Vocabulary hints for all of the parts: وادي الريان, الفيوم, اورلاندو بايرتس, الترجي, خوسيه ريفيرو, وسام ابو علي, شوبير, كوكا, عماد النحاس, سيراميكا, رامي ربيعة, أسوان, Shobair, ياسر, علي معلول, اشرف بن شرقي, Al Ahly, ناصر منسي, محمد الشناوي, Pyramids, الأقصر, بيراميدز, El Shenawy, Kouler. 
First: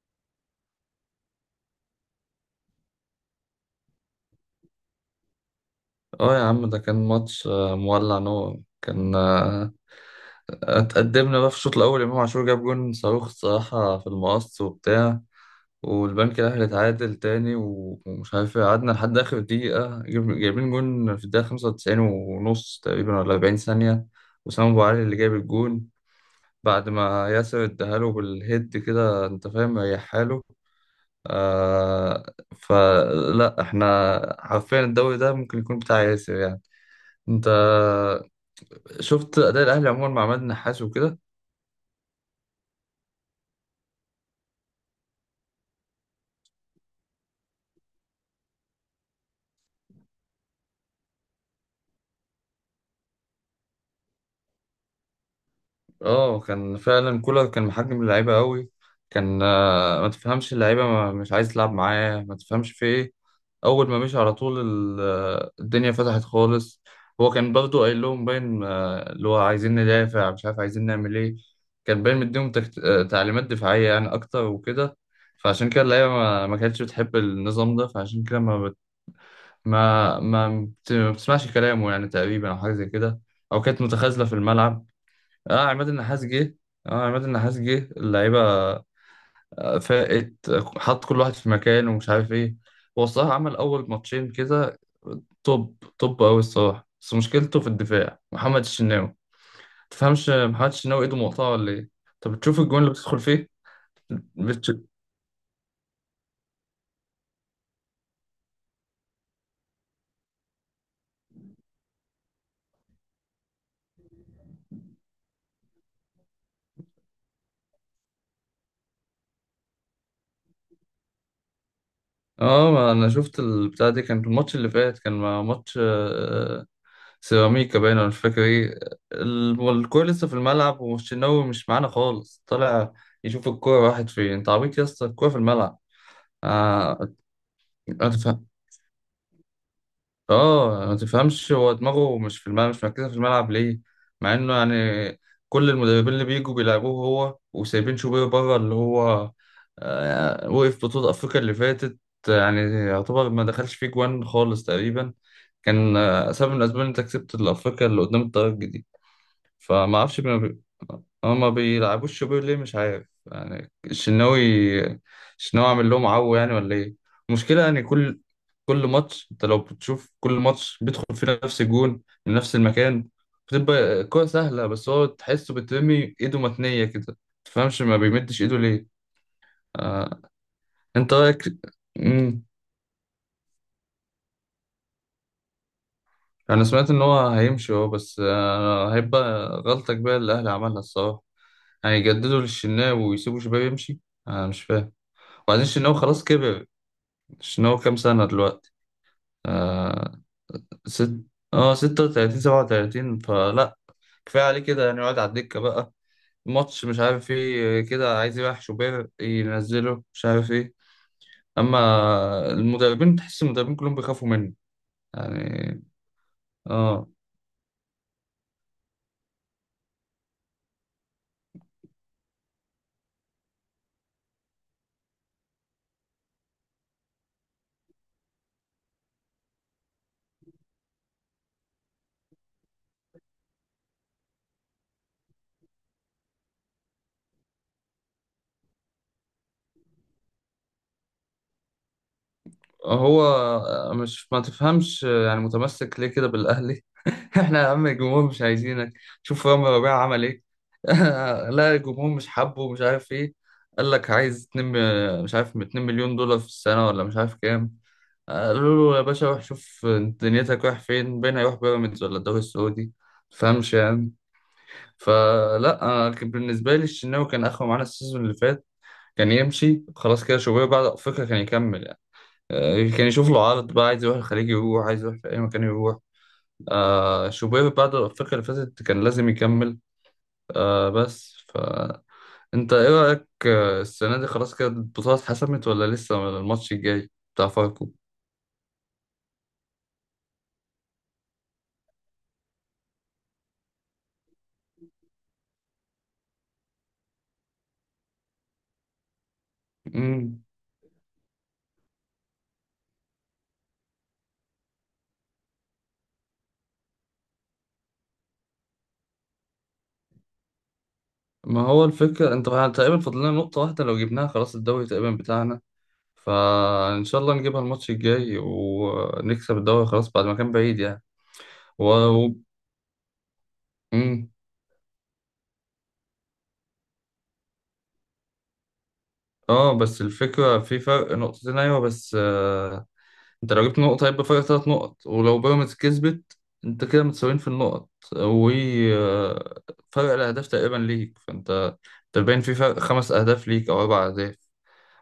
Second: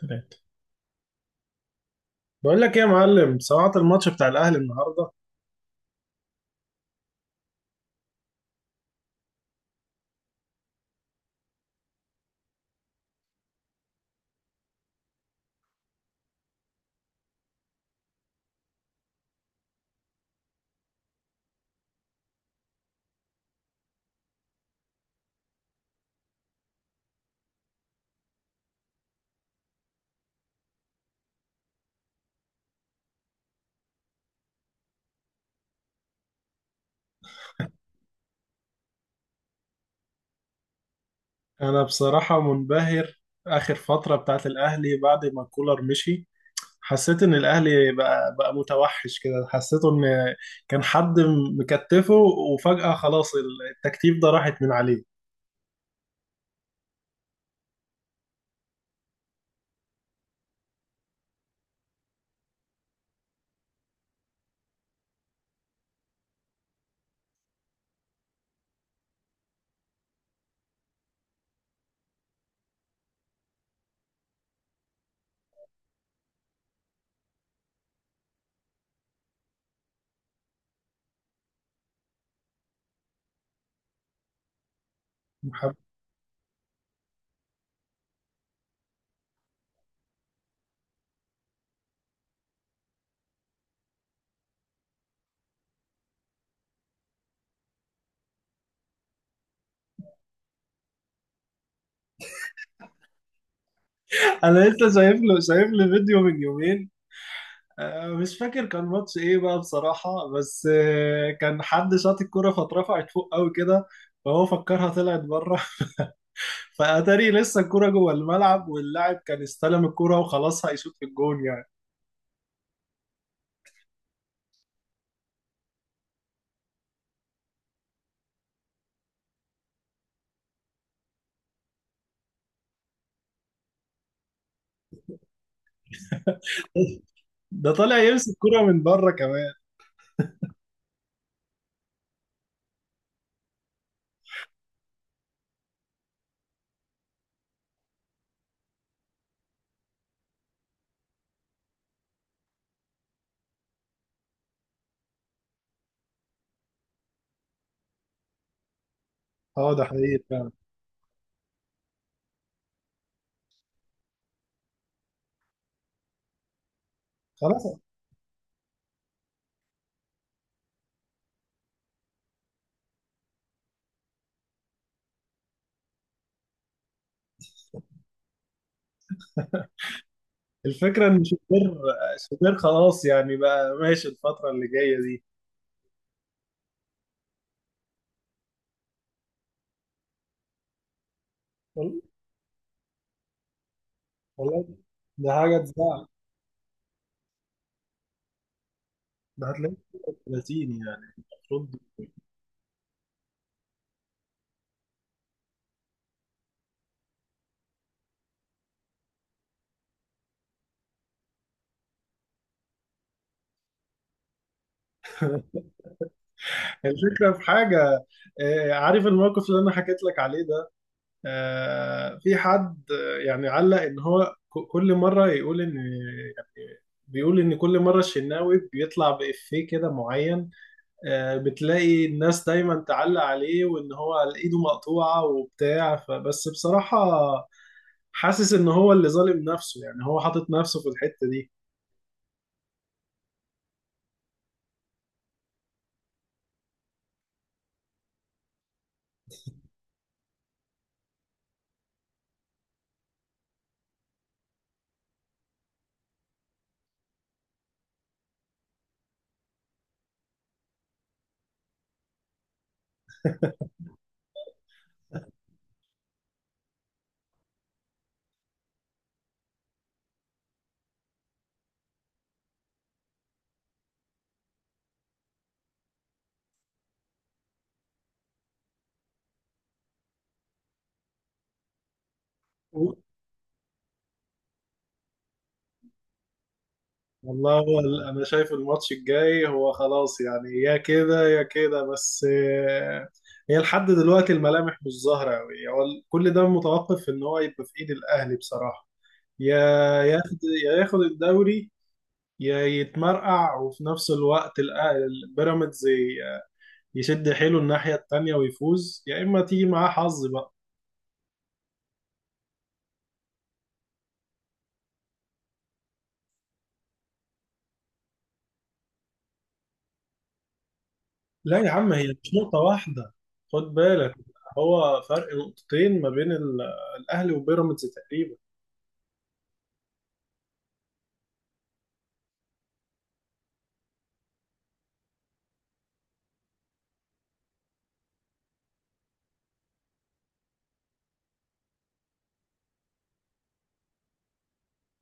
ثلاثة. بقول لك ايه يا معلم؟ سمعت الماتش بتاع الاهلي النهارده؟ اه يا عم ده كان ماتش مولع نور كان اتقدمنا بقى في الشوط الاول، امام عاشور جاب جون صاروخ الصراحه في المقص وبتاع. والبنك الاهلي اتعادل تاني و- ومش عارف ايه، قعدنا لحد اخر دقيقه جايبين جون في الدقيقه 95 ونص تقريبا ولا 40 ثانيه. وسام ابو علي اللي جاب الجون بعد ما ياسر اداهاله بالهيد كده انت فاهم، ريح حاله. آه. فلا احنا حرفيا الدوري ده ممكن يكون بتاع ياسر يعني. انت شفت اداء الاهلي عموما مع عماد النحاس وكده؟ انا بصراحة منبهر. اخر فترة بتاعت الاهلي بعد ما كولر مشي حسيت ان الاهلي بقى متوحش كده، حسيته ان كان حد مكتفه، وفجأة خلاص التكتيف ده راحت من عليه. اه كان فعلا كولر كان محجم اللعيبه قوي. كان ما تفهمش اللعيبه مش عايز تلعب معاه، ما تفهمش في ايه. اول ما مشي على طول الدنيا فتحت خالص. هو كان برضه قايل لهم باين اللي هو عايزين ندافع، مش عارف عايزين نعمل ايه. كان باين مديهم تكت... آه، تعليمات دفاعيه يعني اكتر وكده. فعشان كده اللعيبه ما كانتش بتحب النظام ده، فعشان كده ما ما ما بتسمعش كلامه يعني تقريبا، او حاجه زي كده، او كانت متخاذله في الملعب. اه عماد النحاس جه اه عماد النحاس جه اللعيبه فاقت، حط كل واحد في مكانه ومش عارف ايه. هو الصراحه عمل اول ماتشين كده توب توب قوي الصراحه، بس مشكلته في الدفاع محمد الشناوي. تفهمش محمد الشناوي ايده مقطعه ولا ايه؟ طب بتشوف الجون اللي بتدخل فيه؟ انا بتش... لسه شايف له فيديو من يومين، مش فاكر كان ماتش ايه بقى بصراحة، بس كان حد شاط الكرة فاترفعت فوق قوي كده، فهو فكرها طلعت بره، فاتاري لسه الكرة جوه الملعب واللاعب كان استلم الكرة وخلاص هيشوط في الجون يعني. اه ما انا شفت البتاع دي، كان الماتش اللي فات كان مع ماتش سيراميكا باين، أنا مش فاكر إيه. والكورة لسه في الملعب، والشناوي مش معانا خالص، طالع يشوف الكورة راحت فين. أنت عبيط يا اسطى، الكورة في الملعب. آه. ده طالع يمسك أتفهم. الكرة من بره كمان. آه ما تفهمش، هو دماغه مش في الملعب، مش مركزة في الملعب ليه؟ مع إنه يعني كل المدربين اللي بيجوا بيلعبوه هو وسايبين شوبير بره، اللي هو آه وقف بطولة أفريقيا اللي فاتت، يعني يعتبر ما دخلش فيه جوان خالص تقريبا. كان سبب من الأسباب إن أنت كسبت الأفريقيا اللي قدام الترجي دي. اه ده فما اعرفش حقيقي فعلا. بي... ما بيلعبوش شوبير ليه مش عارف يعني. الشناوي، الشناوي عامل لهم عو يعني ولا ايه؟ المشكله خلاص. يعني كل ماتش، انت لو بتشوف، كل ماتش بيدخل في نفس الجون من نفس المكان. بتبقى كرة سهلة، بس هو تحسه بترمي ايده متنية كده، متفهمش ما بيمدش ايده ليه. آه. الفكرة انت ان رايك؟ شوبير مم. شوبير خلاص، يعني بقى ماشي الفترة اللي جاية دي. انا سمعت ان هو هيمشي هو، بس هيبقى غلطة كبيرة اللي الاهلي عملها الصراحة. وال- هيجددوا للشناوي ويسيبوا شباب يمشي، انا مش والله فاهم. ده حاجة وبعدين الشناوي تزعل. خلاص كبر. الشناوي كام سنة دلوقتي؟ ده هتلاقيه آه. 30 يعني ست. اه المفروض. ستة وتلاتين، سبعة وتلاتين، فلا كفاية عليه كده يعني، يقعد على الدكة بقى. ماتش مش عارف ايه كده عايز يريح شوبير ينزله مش عارف ايه. اما المدربين، تحس المدربين كلهم بيخافوا منه يعني. اه الفكرة في حاجة، عارف الموقف اللي انا حكيت لك عليه ده، في حد يعني علق ان هو كل مره يقول ان، يعني بيقول ان كل مره الشناوي بيطلع بإفيه كده معين، بتلاقي الناس دايما تعلق عليه وان هو على ايده مقطوعه وبتاع، فبس بصراحه حاسس ان هو اللي ظالم نفسه، يعني هو حاطط نفسه في الحته دي. هو مش ما تفهمش يعني متمسك ليه كده بالأهلي؟ احنا يا عم الجمهور مش عايزينك. شوف رامي ربيعة عمل ايه. لا الجمهور مش حابه مش عارف ايه. قال لك عايز 2، مش عارف 2 مليون دولار في السنة ولا مش عارف كام. قالوا له يا باشا روح شوف دنيتك رايح فين، بين هيروح بيراميدز ولا الدوري السعودي، تفهمش يعني. فلا أنا كان بالنسبة لي الشناوي كان آخره معانا السيزون اللي فات، كان يمشي خلاص كده، شوبير بعد أفريقيا كان يكمل يعني. كان يشوف له عرض بقى، عايز يروح الخليج يروح، عايز يروح في أي مكان يروح. آه شوبير بعد الأفريقيا اللي فاتت كان لازم يكمل، آه بس. فأنت إيه رأيك السنة دي خلاص كده البطولة اتحسمت ولا لسه الماتش الجاي بتاع والله هو فاركو؟ انا شايف الماتش الجاي هو خلاص يعني، يا كده يا كده، بس هي لحد دلوقتي الملامح مش ظاهرة قوي، هو كل ده متوقف ان هو يبقى في ايد الاهلي بصراحة. يا ياخد مم. يا ياخد الدوري، يا يتمرقع، وفي نفس الوقت البيراميدز يشد حيله الناحية التانية ويفوز، يا اما تيجي معاه حظ بقى. ما هو الفكرة أنت تقريبا فاضل لنا نقطة واحدة، لو جبناها خلاص الدوري تقريبا بتاعنا. فإن شاء الله نجيبها الماتش الجاي ونكسب الدوري خلاص، بعد ما كان بعيد يعني. لا يا و... عم، هي مش و... نقطة واحدة، خد بالك. مم. هو فرق نقطتين ما بين الاهلي وبيراميدز تقريبا. اه بس الفكرة في فرق نقطتين، أيوة، بس انت لو جبت نقطة هيبقى فرق تلات نقط، ولو بيراميدز كسبت انت كده متساويين في النقط، و آه، فرق الأهداف تقريبا ليك، فانت انت باين في فرق خمس أهداف ليك أو أربع أهداف.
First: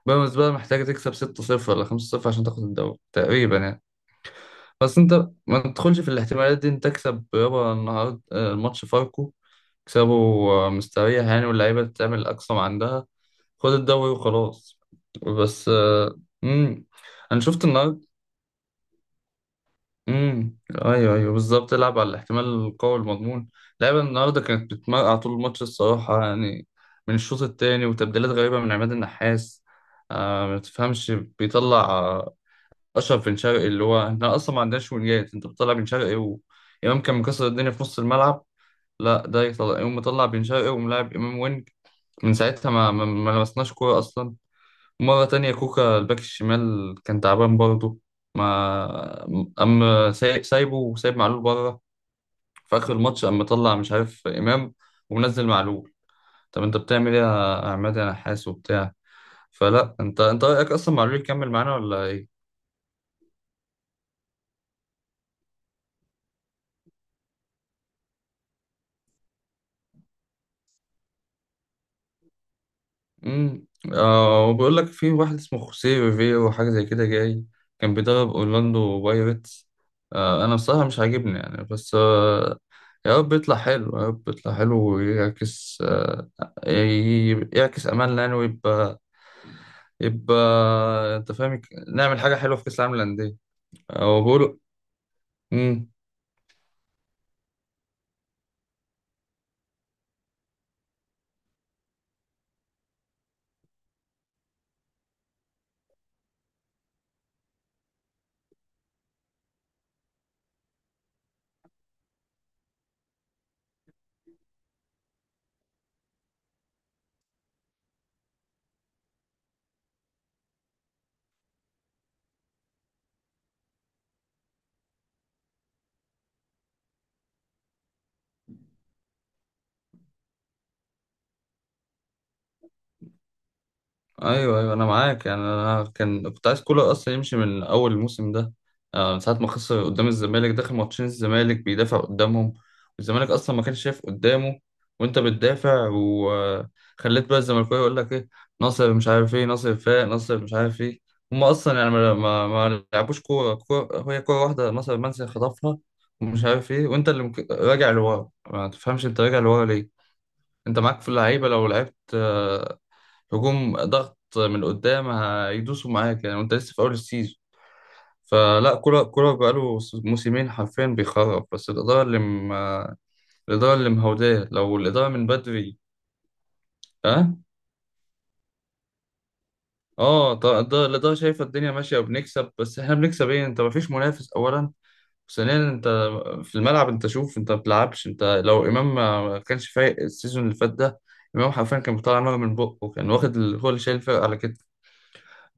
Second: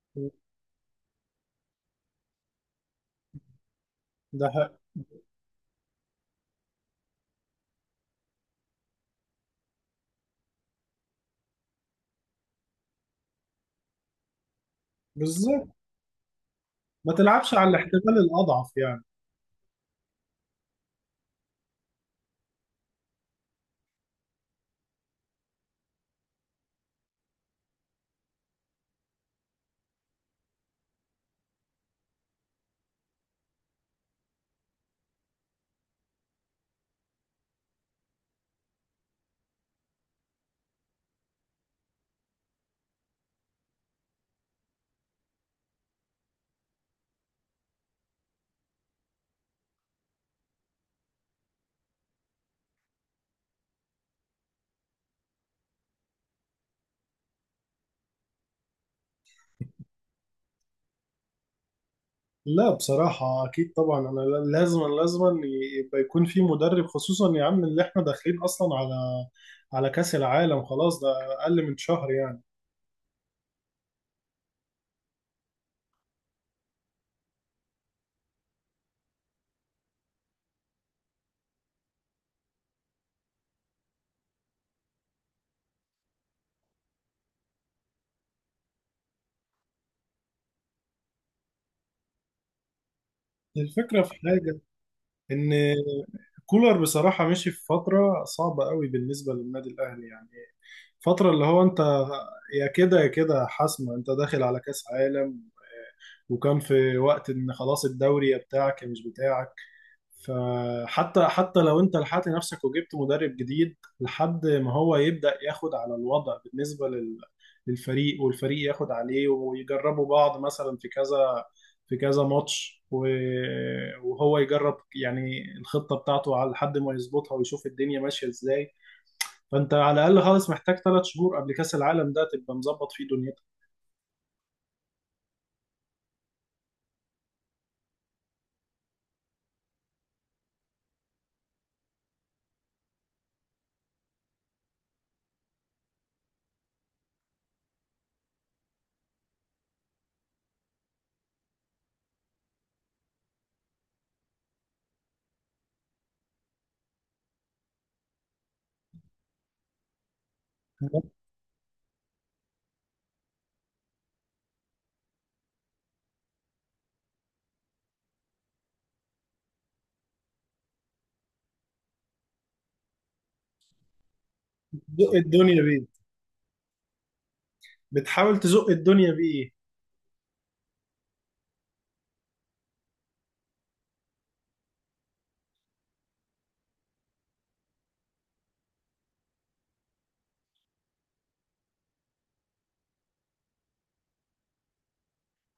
بيراميدز بقى محتاجة تكسب ستة صفر ولا خمسة صفر عشان تاخد الدوري تقريبا يعني. ده حق. بس انت ما تدخلش في الاحتمالات دي، انت تكسب يابا النهاردة الماتش فاركو، تكسبه مستريح يعني، واللعيبة تعمل أقصى ما عندها، خد الدوري وخلاص. بالظبط، بس مم. ما انا تلعبش شفت على النهارده. الاحتمال الأضعف يعني. امم. ايوه ايوه بالظبط، العب على الاحتمال القوي المضمون. اللعيبه النهارده كانت بتمرقع طول الماتش الصراحه يعني، من الشوط الثاني، وتبديلات غريبه من عماد النحاس. آه ما تفهمش، بيطلع اشرف بن شرقي اللي هو احنا اصلا ما عندناش وينجات، انت بتطلع بن شرقي وامام كان مكسر الدنيا في نص الملعب. لا ده يطلع يقوم مطلع بن شرقي وملاعب امام وينج. من ساعتها ما لمسناش كوره اصلا. مرة تانية كوكا الباك الشمال كان تعبان برضه، ما أما سايبه وسايب معلول بره. في آخر الماتش أما طلع مش عارف إمام ومنزل معلول. طب أنت بتعمل إيه يا عماد يا نحاس وبتاع؟ فلا أنت رأيك أصلا معلول يكمل معانا ولا إيه؟ لا بصراحة أكيد طبعا، أنا لازم لازم يبقى يكون في مدرب، خصوصا يا عم اللي إحنا داخلين أصلا على كأس العالم، خلاص ده أقل من شهر يعني. امم. آه وبيقول لك في واحد اسمه خوسيه ريفيرو حاجه زي كده جاي، كان بيدرب اورلاندو بايرتس. آه انا بصراحه مش عاجبني يعني، بس آه يا رب يطلع حلو، يا رب يطلع حلو ويعكس آه يعكس املنا يعني، ويبقى يبقى انت فاهم، نعمل حاجه حلوه في كاس العالم للانديه. الفكرة في آه وبيقولوا. حاجة، إن كولر بصراحة مشي في فترة صعبة قوي بالنسبة للنادي الأهلي يعني، فترة اللي هو أنت يا كده يا كده حاسمة، أنت داخل على كأس عالم، وكان في وقت إن خلاص الدوري يا بتاعك يا مش بتاعك، فحتى لو انت لحقت نفسك وجبت مدرب جديد لحد ما هو يبدأ ياخد على الوضع بالنسبة للفريق، والفريق ياخد عليه ويجربوا بعض مثلا في كذا، في كذا ماتش وهو يجرب يعني الخطة بتاعته، على لحد ما يظبطها ويشوف الدنيا ماشية ازاي، فانت على الأقل خالص محتاج 3 شهور قبل كأس العالم ده تبقى مظبط فيه دنيتك. ايوه ايوه انا معاك يعني، انا كنت عايز كولر اصلا يمشي من اول الموسم ده، من ساعه ما خسر قدام الزمالك، داخل ماتشين الزمالك بيدافع قدامهم، والزمالك اصلا ما كانش شايف قدامه. وانت بتدافع وخليت بقى الزملكاويه يقول لك ايه، ناصر مش عارف ايه، ناصر فاق، ناصر مش عارف ايه. هم اصلا يعني ما لعبوش كوره، هي كوره واحده ناصر منسي خطفها ومش عارف ايه. وانت اللي راجع لورا، ما تفهمش انت راجع لورا ليه؟ انت معاك في تزق. اللعيبه لو لعبت هجوم ضغط من قدام هيدوسوا معاك يعني، وانت لسه في اول السيزون. فلا كولر، كولر بقاله موسمين حرفيا بيخرب، بس الإدارة اللي مهوداه. لو الإدارة صح، من الدنيا بدري. بيه، اه. بتحاول تزق الدنيا بيه. اه طبعا الإدارة، الإدارة شايفة الدنيا ماشية وبنكسب، بس احنا بنكسب ايه؟ انت مفيش منافس أولا، ثانيا انت في الملعب انت شوف، انت ما بتلعبش انت. لو إمام ما كانش فايق السيزون اللي فات ده، إمام حرفيا كان بيطلع نار من بقه، كان واخد هو اللي شايل الفرقة على كده.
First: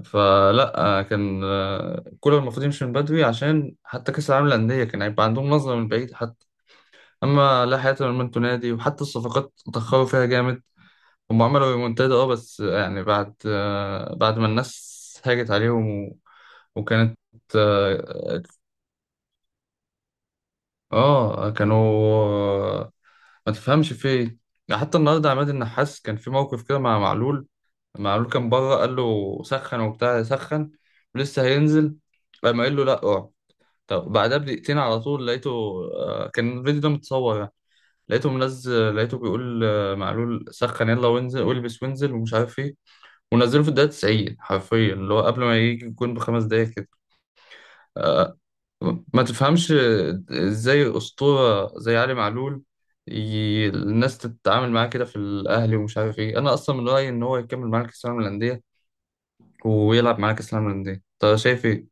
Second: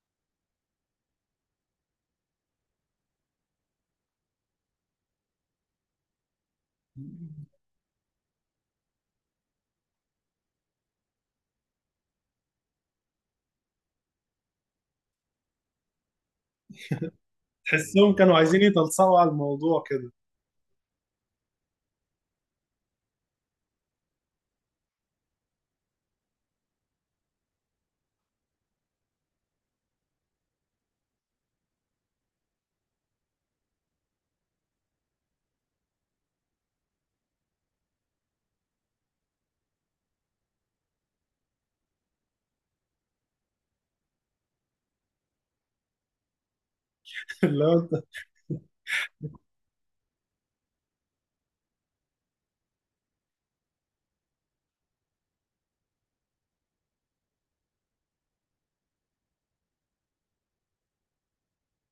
فلا كان كولر المفروض يمشي من بدري، عشان حتى كأس العالم للأندية كان هيبقى عندهم نظرة من بعيد حتى. أما لا حياة لمن انتوا نادي، وحتى الصفقات اتأخروا فيها جامد. هم عملوا ريمونتادا اه، بس يعني بعد بعد ما الناس هاجت عليهم وكانت تحسهم كانوا اه عايزين يتلصقوا على الموضوع كده. كانوا آه، ما تفهمش في ايه. يعني حتى النهارده عماد النحاس كان في موقف كده مع معلول. معلول كان بره، قال له سخن وبتاع سخن، ولسه هينزل. قام قال له لا اقعد. طب بعدها بدقيقتين على طول لقيته، كان الفيديو ده متصور يعني، لقيته منزل، لقيته بيقول معلول سخن يلا وانزل والبس وانزل ومش عارف ايه. ونزله في الدقيقة 90 حرفيا، اللي هو قبل ما يجي الجون بخمس دقايق كده. اللي هو آه، ما تفهمش ازاي أسطورة زي علي معلول الناس تتعامل معاه كده في الأهلي ومش عارف ايه. أنا أصلا من رأيي إن هو يكمل معانا كأس العالم للأندية، ويلعب معانا كأس العالم للأندية. أنت شايف ايه؟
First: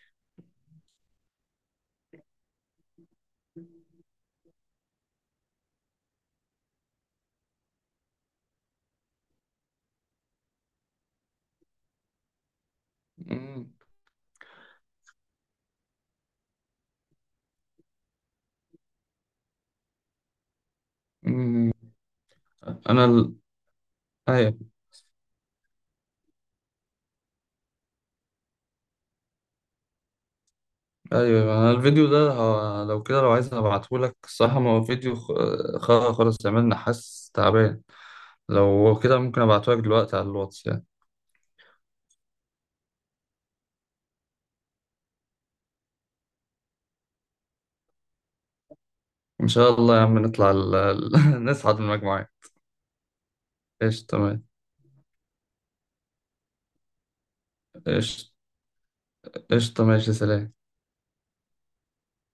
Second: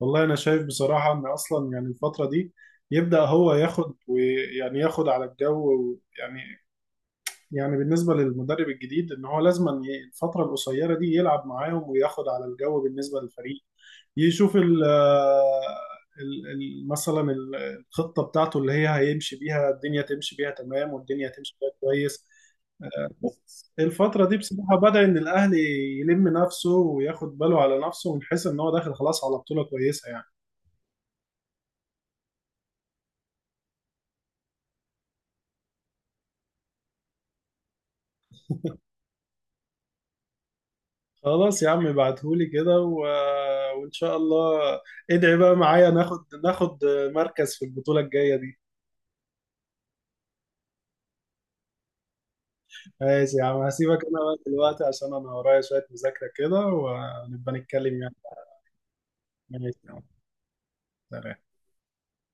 والله انا شايف بصراحه ان اصلا يعني الفتره دي يبدا هو ياخد، ويعني ياخد على الجو يعني، يعني بالنسبه للمدرب الجديد ان هو لازم أن الفتره القصيره دي يلعب معاهم وياخد على الجو بالنسبه للفريق. مم. يشوف مثلا الخطه بتاعته اللي هي هيمشي بيها الدنيا، تمشي بيها تمام والدنيا تمشي بيها مم. كويس. أنا ال... بس الفترة دي أيوة. بصراحة بدأ إن الأهلي يلم نفسه وياخد باله على نفسه، من حيث إن هو داخل خلاص على بطولة كويسة يعني. ايوه انا الفيديو ده لو كده لو عايز هبعتهولك الصراحه، ما هو فيديو خالص، عملنا حاسس تعبان. لو كده ممكن ابعتهولك دلوقتي على الواتس يعني. خلاص يا عم ابعتهولي كده و... وان شاء الله. ادعي بقى معايا ناخد مركز في البطولة الجاية دي. ان شاء الله يا عم نطلع نصعد من المجموعه. ماشي يا عم ايش هسيبك انا بقى تمام. دلوقتي عشان انا ورايا شوية مذاكرة كده، ونبقى نتكلم يعني. ايش ماشي ايش يا عم، ماشي، سلام. سلام.